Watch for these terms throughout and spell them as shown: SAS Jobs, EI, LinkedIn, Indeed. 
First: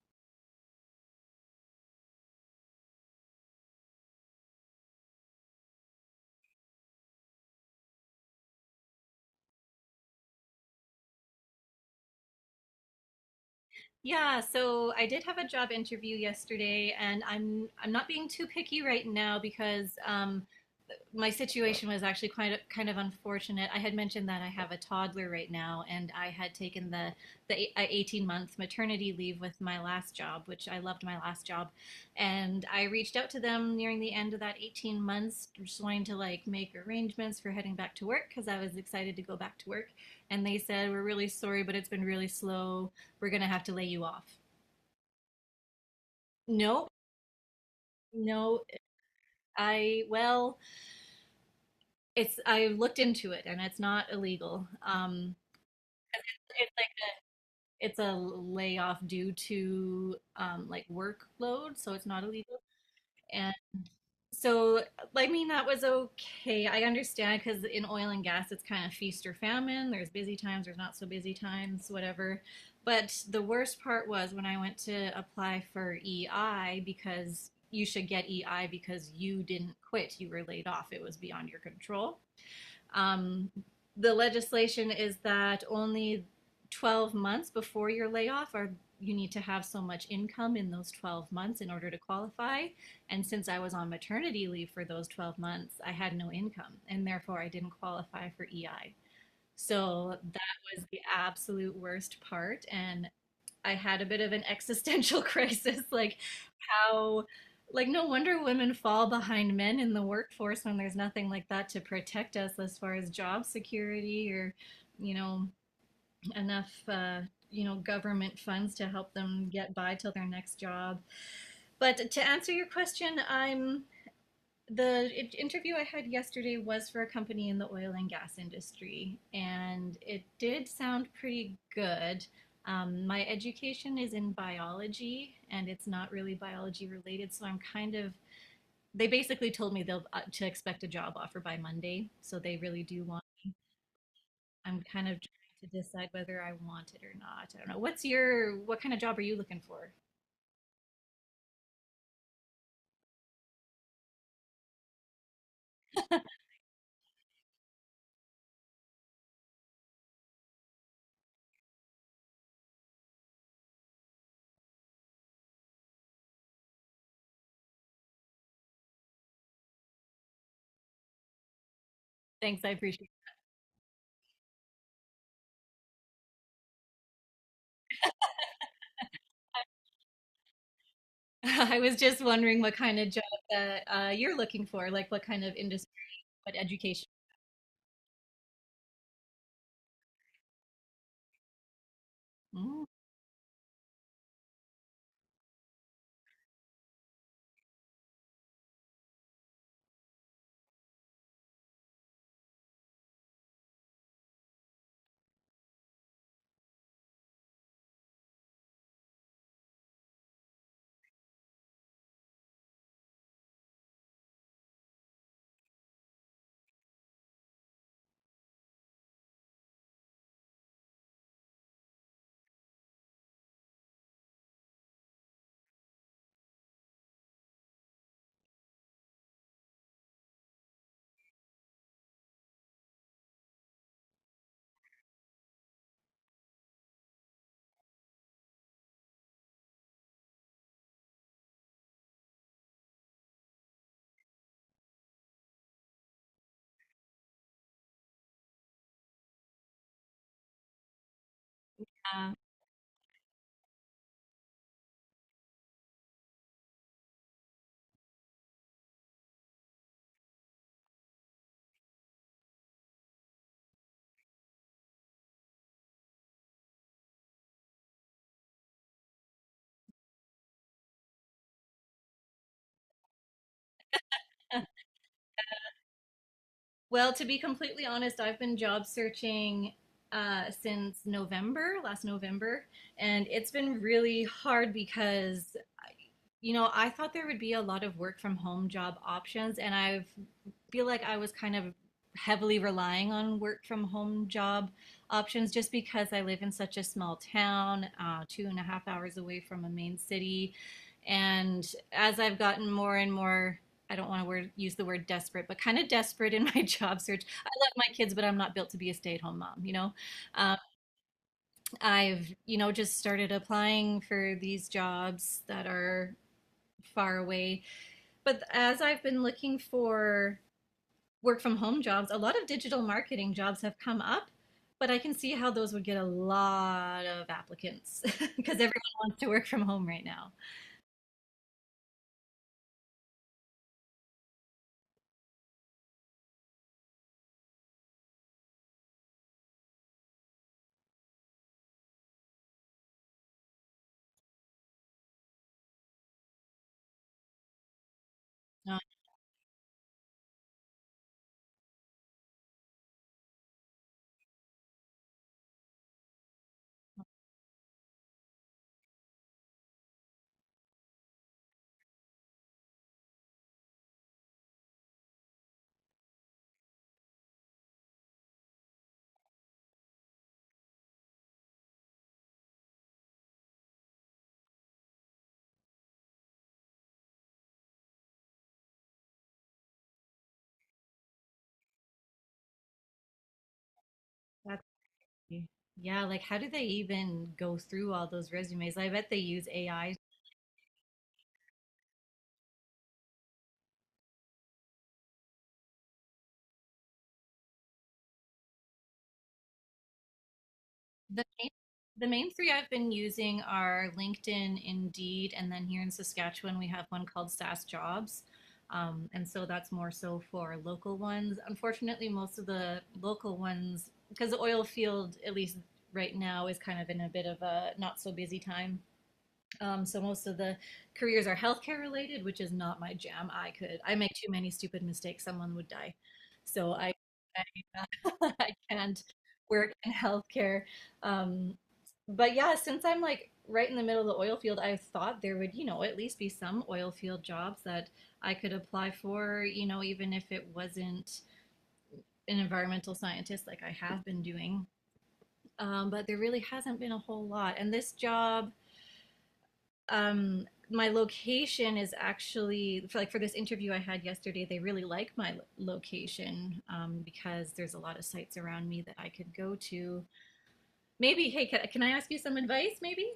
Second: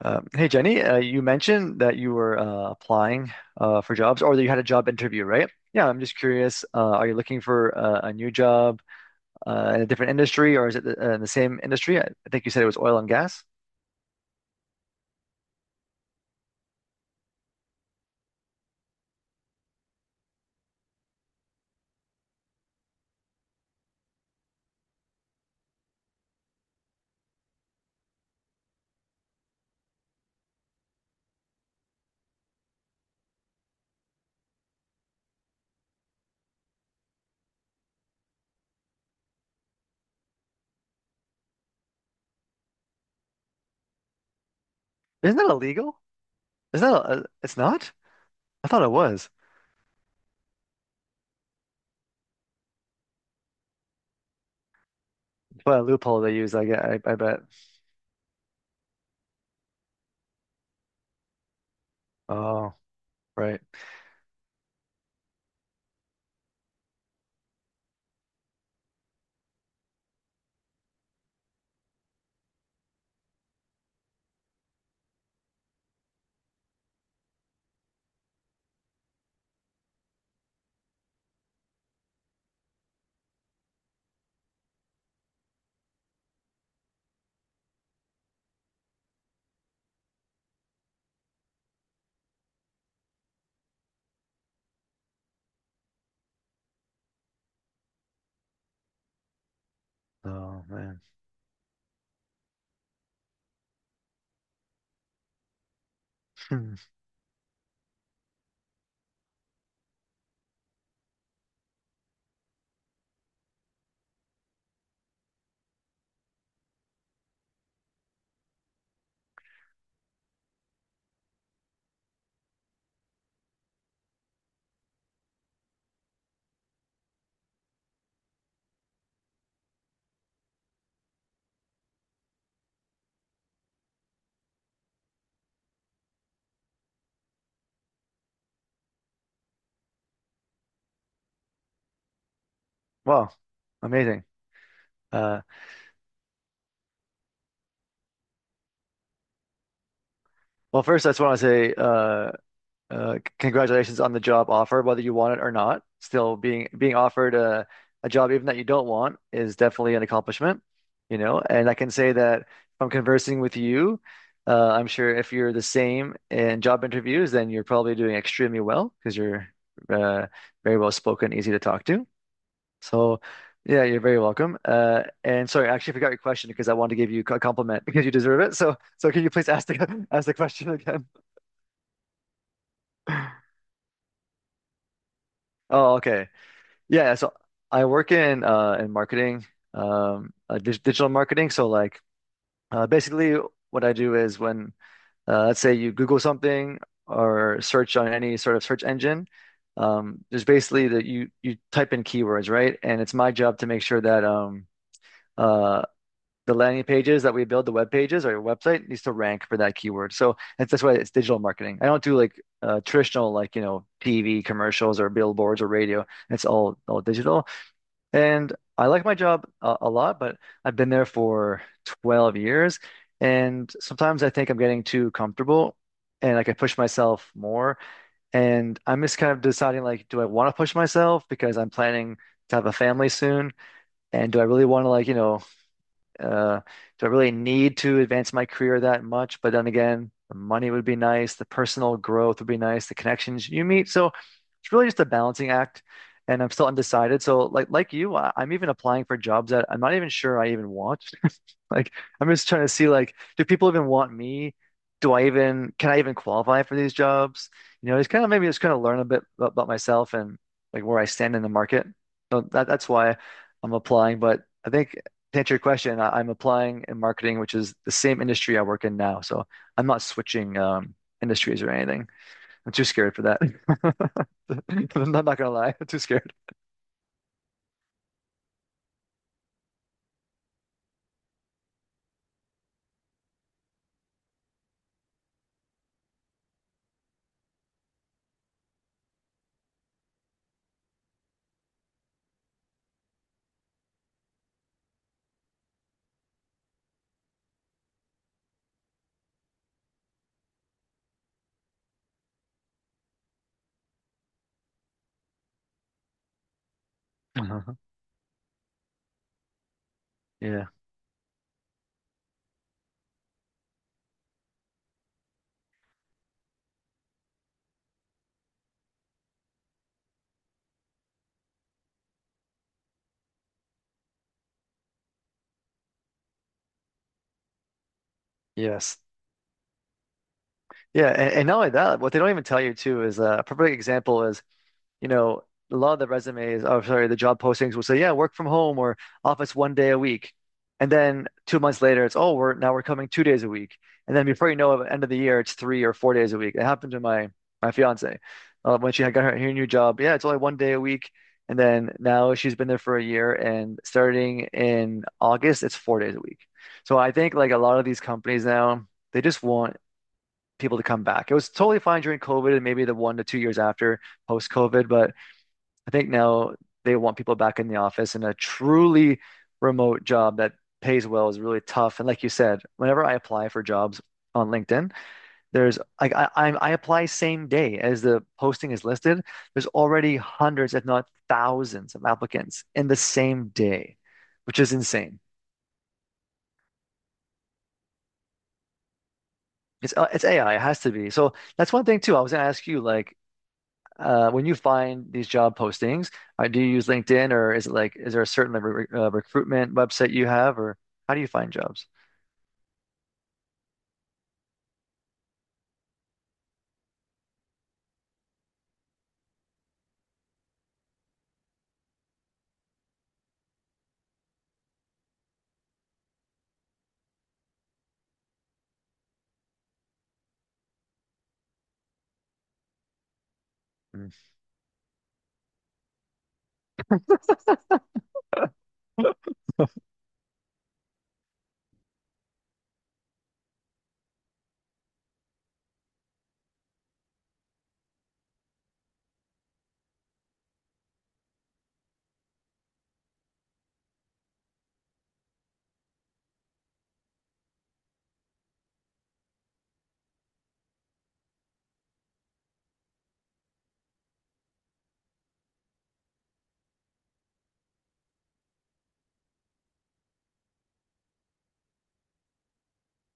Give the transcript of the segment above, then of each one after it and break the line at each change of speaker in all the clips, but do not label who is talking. Hey Jenny, you mentioned that you were applying for jobs or that you had a job interview, right? Yeah, I'm just curious. Are you looking for a new job in a different industry or is it in the same industry? I think you said it was oil and gas.
Yeah, so I did have a job interview yesterday, and I'm not being too picky right now because my situation was actually quite kind of unfortunate. I had mentioned that I have a toddler right now, and I had taken the 18-month maternity leave with my last job, which I loved my last job, and I reached out to them nearing the end of that 18 months, just wanting to like make arrangements for heading back to work because I was excited to go back to work, and they said we're really sorry, but it's been really slow. We're gonna have to lay you off.
Isn't that illegal? Is
No,
that it's not?
no,
I thought it was.
I well, I looked into it, and it's not illegal.
What a loophole they use, I,
It's
get- I,
like
I bet.
it's a layoff due to like workload, so it's not illegal.
Oh,
And
right.
so, I mean, that was okay. I understand because in oil and gas, it's kind of feast or famine. There's busy times, there's not so busy times, whatever. But the worst part was when I went to apply for EI, because you should get EI because you didn't quit, you were laid off, it was beyond your control. Um, the legislation is that only 12 months before your layoff are, you need to have so much income in those 12 months in order to qualify. And since I was on maternity leave for those 12 months, I had no income and therefore I didn't qualify for EI. So that
Oh
was the
man.
absolute worst part. And I had a bit of an existential crisis, like,
Hmm.
how, like, no wonder women fall behind men in the workforce when there's nothing like that to protect us as far as job security or you know enough government funds to help them get by till their next job. But to answer your question, I'm the interview I had yesterday was for a company in the oil and gas industry, and it did sound pretty good. My education is in biology, and it's not really biology related, so I'm kind of they basically told me they'll to expect a job offer by Monday. So they really do want.
Wow, amazing.
I'm kind of
Uh,
trying to decide whether I want it or not. I don't know. What kind of job are you looking for?
well, first, I just want to say congratulations on the job offer, whether you want it or not. Still being offered a job even that you don't want is definitely an accomplishment, you know. And I can say that from conversing with you, I'm sure if you're the same in job interviews, then you're probably doing extremely well because you're uh, very well spoken, easy to talk to.
Thanks, I appreciate.
So. Yeah, you're very welcome. And sorry, I actually forgot your question because I wanted to give you a compliment because you deserve it. So, can you please ask the ask the question again?
It. I was just wondering what kind of job that you're looking for, like what kind of industry,
Oh, okay.
what education.
Yeah, so I work in marketing, digital marketing. So like
Mm,
basically what I do is when let's say you Google something or search on any sort of search engine, there's basically that you type in keywords, right? And it's my job to make sure that uh the landing pages that we build, the web pages or your website needs to rank for that keyword. So that's why it's digital marketing. I don't do like traditional like, TV commercials or billboards or radio. It's all digital. And I like my job a lot, but I've been there for 12 years. And sometimes I think I'm getting too comfortable and like I can push myself more. And I'm just kind of deciding like, do I want to push myself because I'm planning to have a family soon? And do I really want to like, uh, do I really need to advance my career that much? But then again, the money would be nice, the personal growth would be nice, the connections you meet. So it's really just a balancing act. And I'm still undecided. So like you, I'm even applying for jobs that I'm not even sure I even want. Like I'm
yeah.
just trying to see like, do people even want me? Do I even Can I even qualify for these jobs? You know, it's kind of maybe just kind of learn a bit about myself and like where I stand in the market. So that's why I'm applying. But I think to answer your question, I'm applying in marketing, which is the same industry I work in now. So I'm not switching industries or anything. I'm too scared for that. I'm not, gonna lie, I'm too scared.
Well, to be completely honest, I've been job searching since November, last November, and it's been really hard because I thought there would be a lot of work from home job options, and I feel like I was kind of heavily relying on work from home job options just because I live in such a small town, 2.5 hours away from a main city. And as I've gotten more and more, I don't want to use the word desperate, but kind of desperate in my job search. I love
Uh-huh.
my kids, but I'm not built to be a stay-at-home mom, you know? Um,
Yeah.
I've, just started applying for these jobs that are far away, but as I've been looking for work from home jobs, a lot of digital marketing jobs have come up, but I can see how those would get a lot of applicants because everyone
Yes.
wants to work from home right now.
Yeah. And not only that, what they don't even tell you too is a perfect example is, you know, a lot of the resumes, oh, sorry, the job postings will say, yeah, work from home or office one day a week. And then 2 months later, it's, oh, we're coming 2 days a week. And then before you know it, at the end of the year, it's 3 or 4 days a week. It happened to my fiance
No,
when she had got her new job. Yeah, it's only one day a week. And then now she's been there for a year, and starting in August, it's 4 days a week. So I think like a lot of these companies now, they just want people to come back. It was totally fine during COVID and maybe the 1 to 2 years after post COVID, but I think now they want people back in the office, and a truly remote job that pays well is really tough. And like you said, whenever I apply for jobs on LinkedIn, there's like I apply same day as the posting is listed. There's already hundreds, if not thousands, of applicants in the same day, which is
that's-
insane.
yeah, like, how do they even go through all those resumes? I bet they use AI.
It's AI. It has to be. So that's one thing too. I was gonna ask you, like, when you find these job postings, do you use LinkedIn or is it like, is there a certain like, re recruitment website you have or how do
The
you
main,
find jobs?
the main three I've been using are LinkedIn, Indeed, and then here in Saskatchewan, we have one called SAS Jobs. And so that's more so for local ones. Unfortunately, most of the local ones, because the oil field, at least right now, is kind of in a bit of a not so busy time. So most of the careers are healthcare related, which is not my jam. I
Mm.
make too many stupid mistakes, someone would die. So I can't work in healthcare. Um, but yeah, since I'm like right in the middle of the oil field, I thought there would, at least be some oil field jobs that I could apply for, even if it wasn't an environmental scientist like I have been doing. But there really hasn't been a whole lot. And this job um, my location is actually, for like, for this interview I had yesterday, they really like my location because there's a lot of sites around me that I could go to. Maybe, hey, can I ask you some advice? Maybe.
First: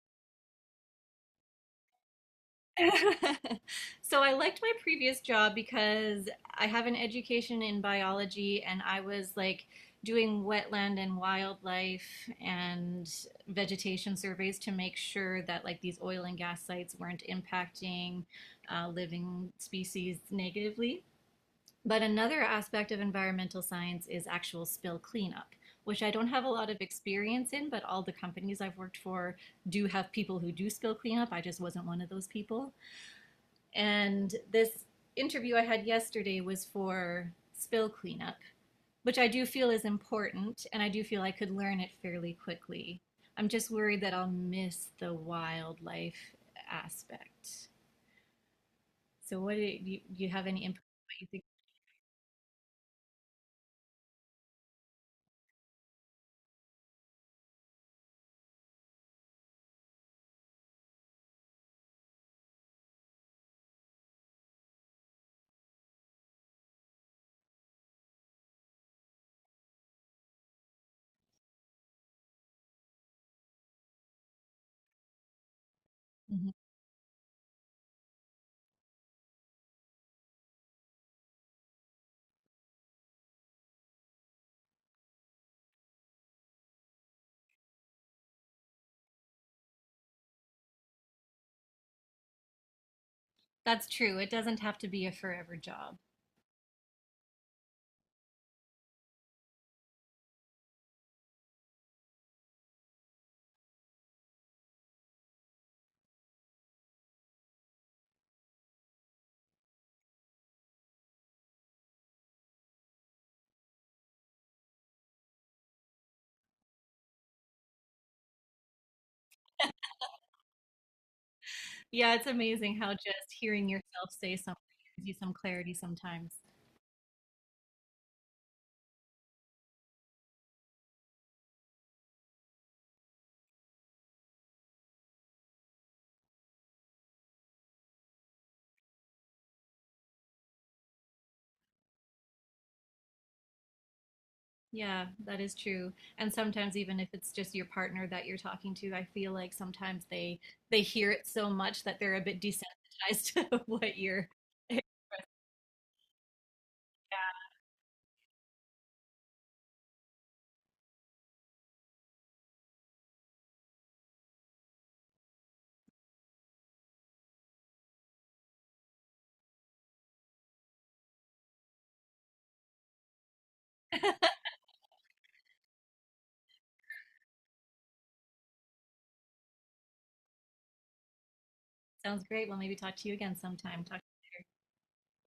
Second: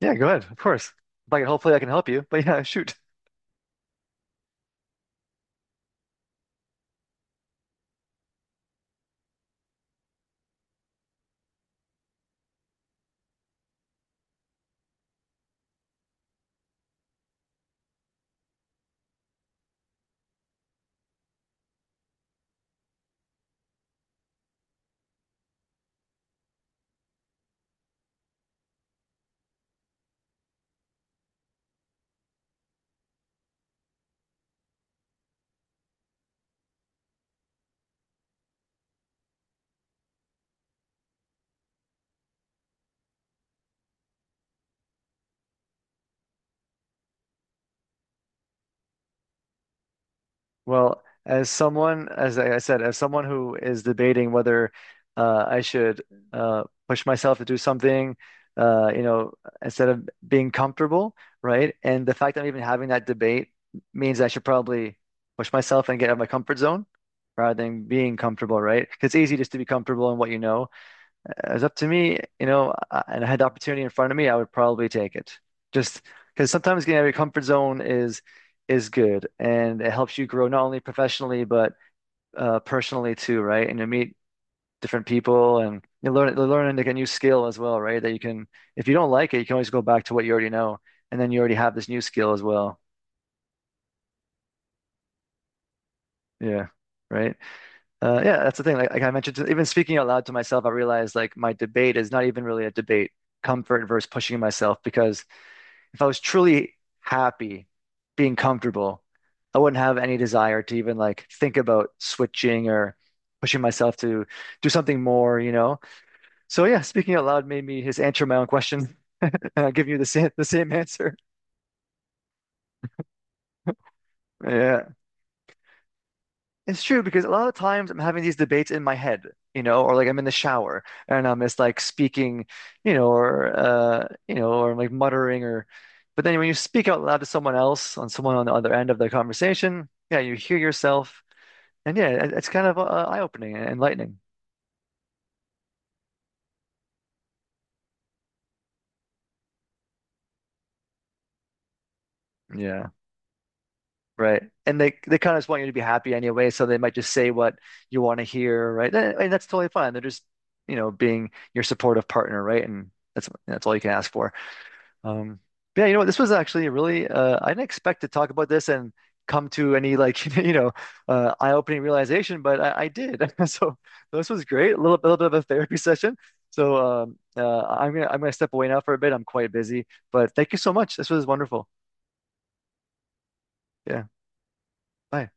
Yeah, go ahead. Of course. Like, hopefully I can help you, but yeah, shoot.
So I liked my previous job because I have an education in biology, and I was like doing wetland and wildlife and vegetation surveys to make sure that, like, these oil and gas sites weren't impacting living species negatively. But another aspect of environmental science is actual spill cleanup, which I don't have a lot of experience in, but all the companies I've worked for do have people who do spill cleanup. I just wasn't one of those people. And this interview I had yesterday was for spill cleanup, which I do feel is important, and I do feel I could learn it fairly quickly. I'm just worried that I'll miss the wildlife aspect. So, do you have any input?
Well,
What you think?
as someone, as I said, as someone who is debating whether I should push myself to do something, uh, you know, instead of being comfortable, right? And the fact that I'm even having that debate means I should probably push myself and get out of my comfort zone rather than being comfortable, right? 'Cause it's easy just to be comfortable in what you know. It's up to me, you know, and I had the opportunity in front of me, I would probably take it. Just because
Mhm.
sometimes getting out of your comfort zone is good, and it helps you grow not only professionally but personally too, right? And you meet different people, and you're learning like a new skill as well, right? That you can, if you don't like it, you can always go back to what you already know, and then you already have this new skill as well.
That's true. It doesn't have to be a forever job.
Yeah. Right. Yeah, that's the thing. Like, I mentioned, to, even speaking out loud to myself, I realized like my debate is not even really a debate, comfort versus pushing myself because if I was truly happy being comfortable, I wouldn't have any desire to even like think about switching or pushing myself to do something more, you know? So yeah, speaking out loud made me just answer my own question, giving you the same answer.
Yeah, it's amazing how just hearing yourself say something
Yeah.
gives you some clarity sometimes.
It's true because a lot of times I'm having these debates in my head, or like I'm in the shower and I'm just like speaking, or or like muttering or but then when you speak out loud to someone else on someone on the other end of the conversation, yeah, you hear yourself and yeah, it's kind of eye-opening and enlightening.
Yeah, that is true. And sometimes even if it's just your partner that you're talking to, I feel like sometimes they hear it so much that they're a bit
Yeah,
desensitized to what you're.
right. And they kind of just want you to be happy anyway, so they might just say what you want to hear, right? And that's totally fine. They're just, being your supportive partner, right? And that's all you can ask for. Um, but yeah, you know what? This was actually a really I didn't expect to talk about this and come to any like eye-opening realization, but I did. So this was great. A little bit of a therapy session. So I'm gonna step away now for a bit. I'm quite busy, but thank you so much. This was wonderful.
Sounds great. Well, maybe talk to you again sometime. Talk
Yeah. Bye.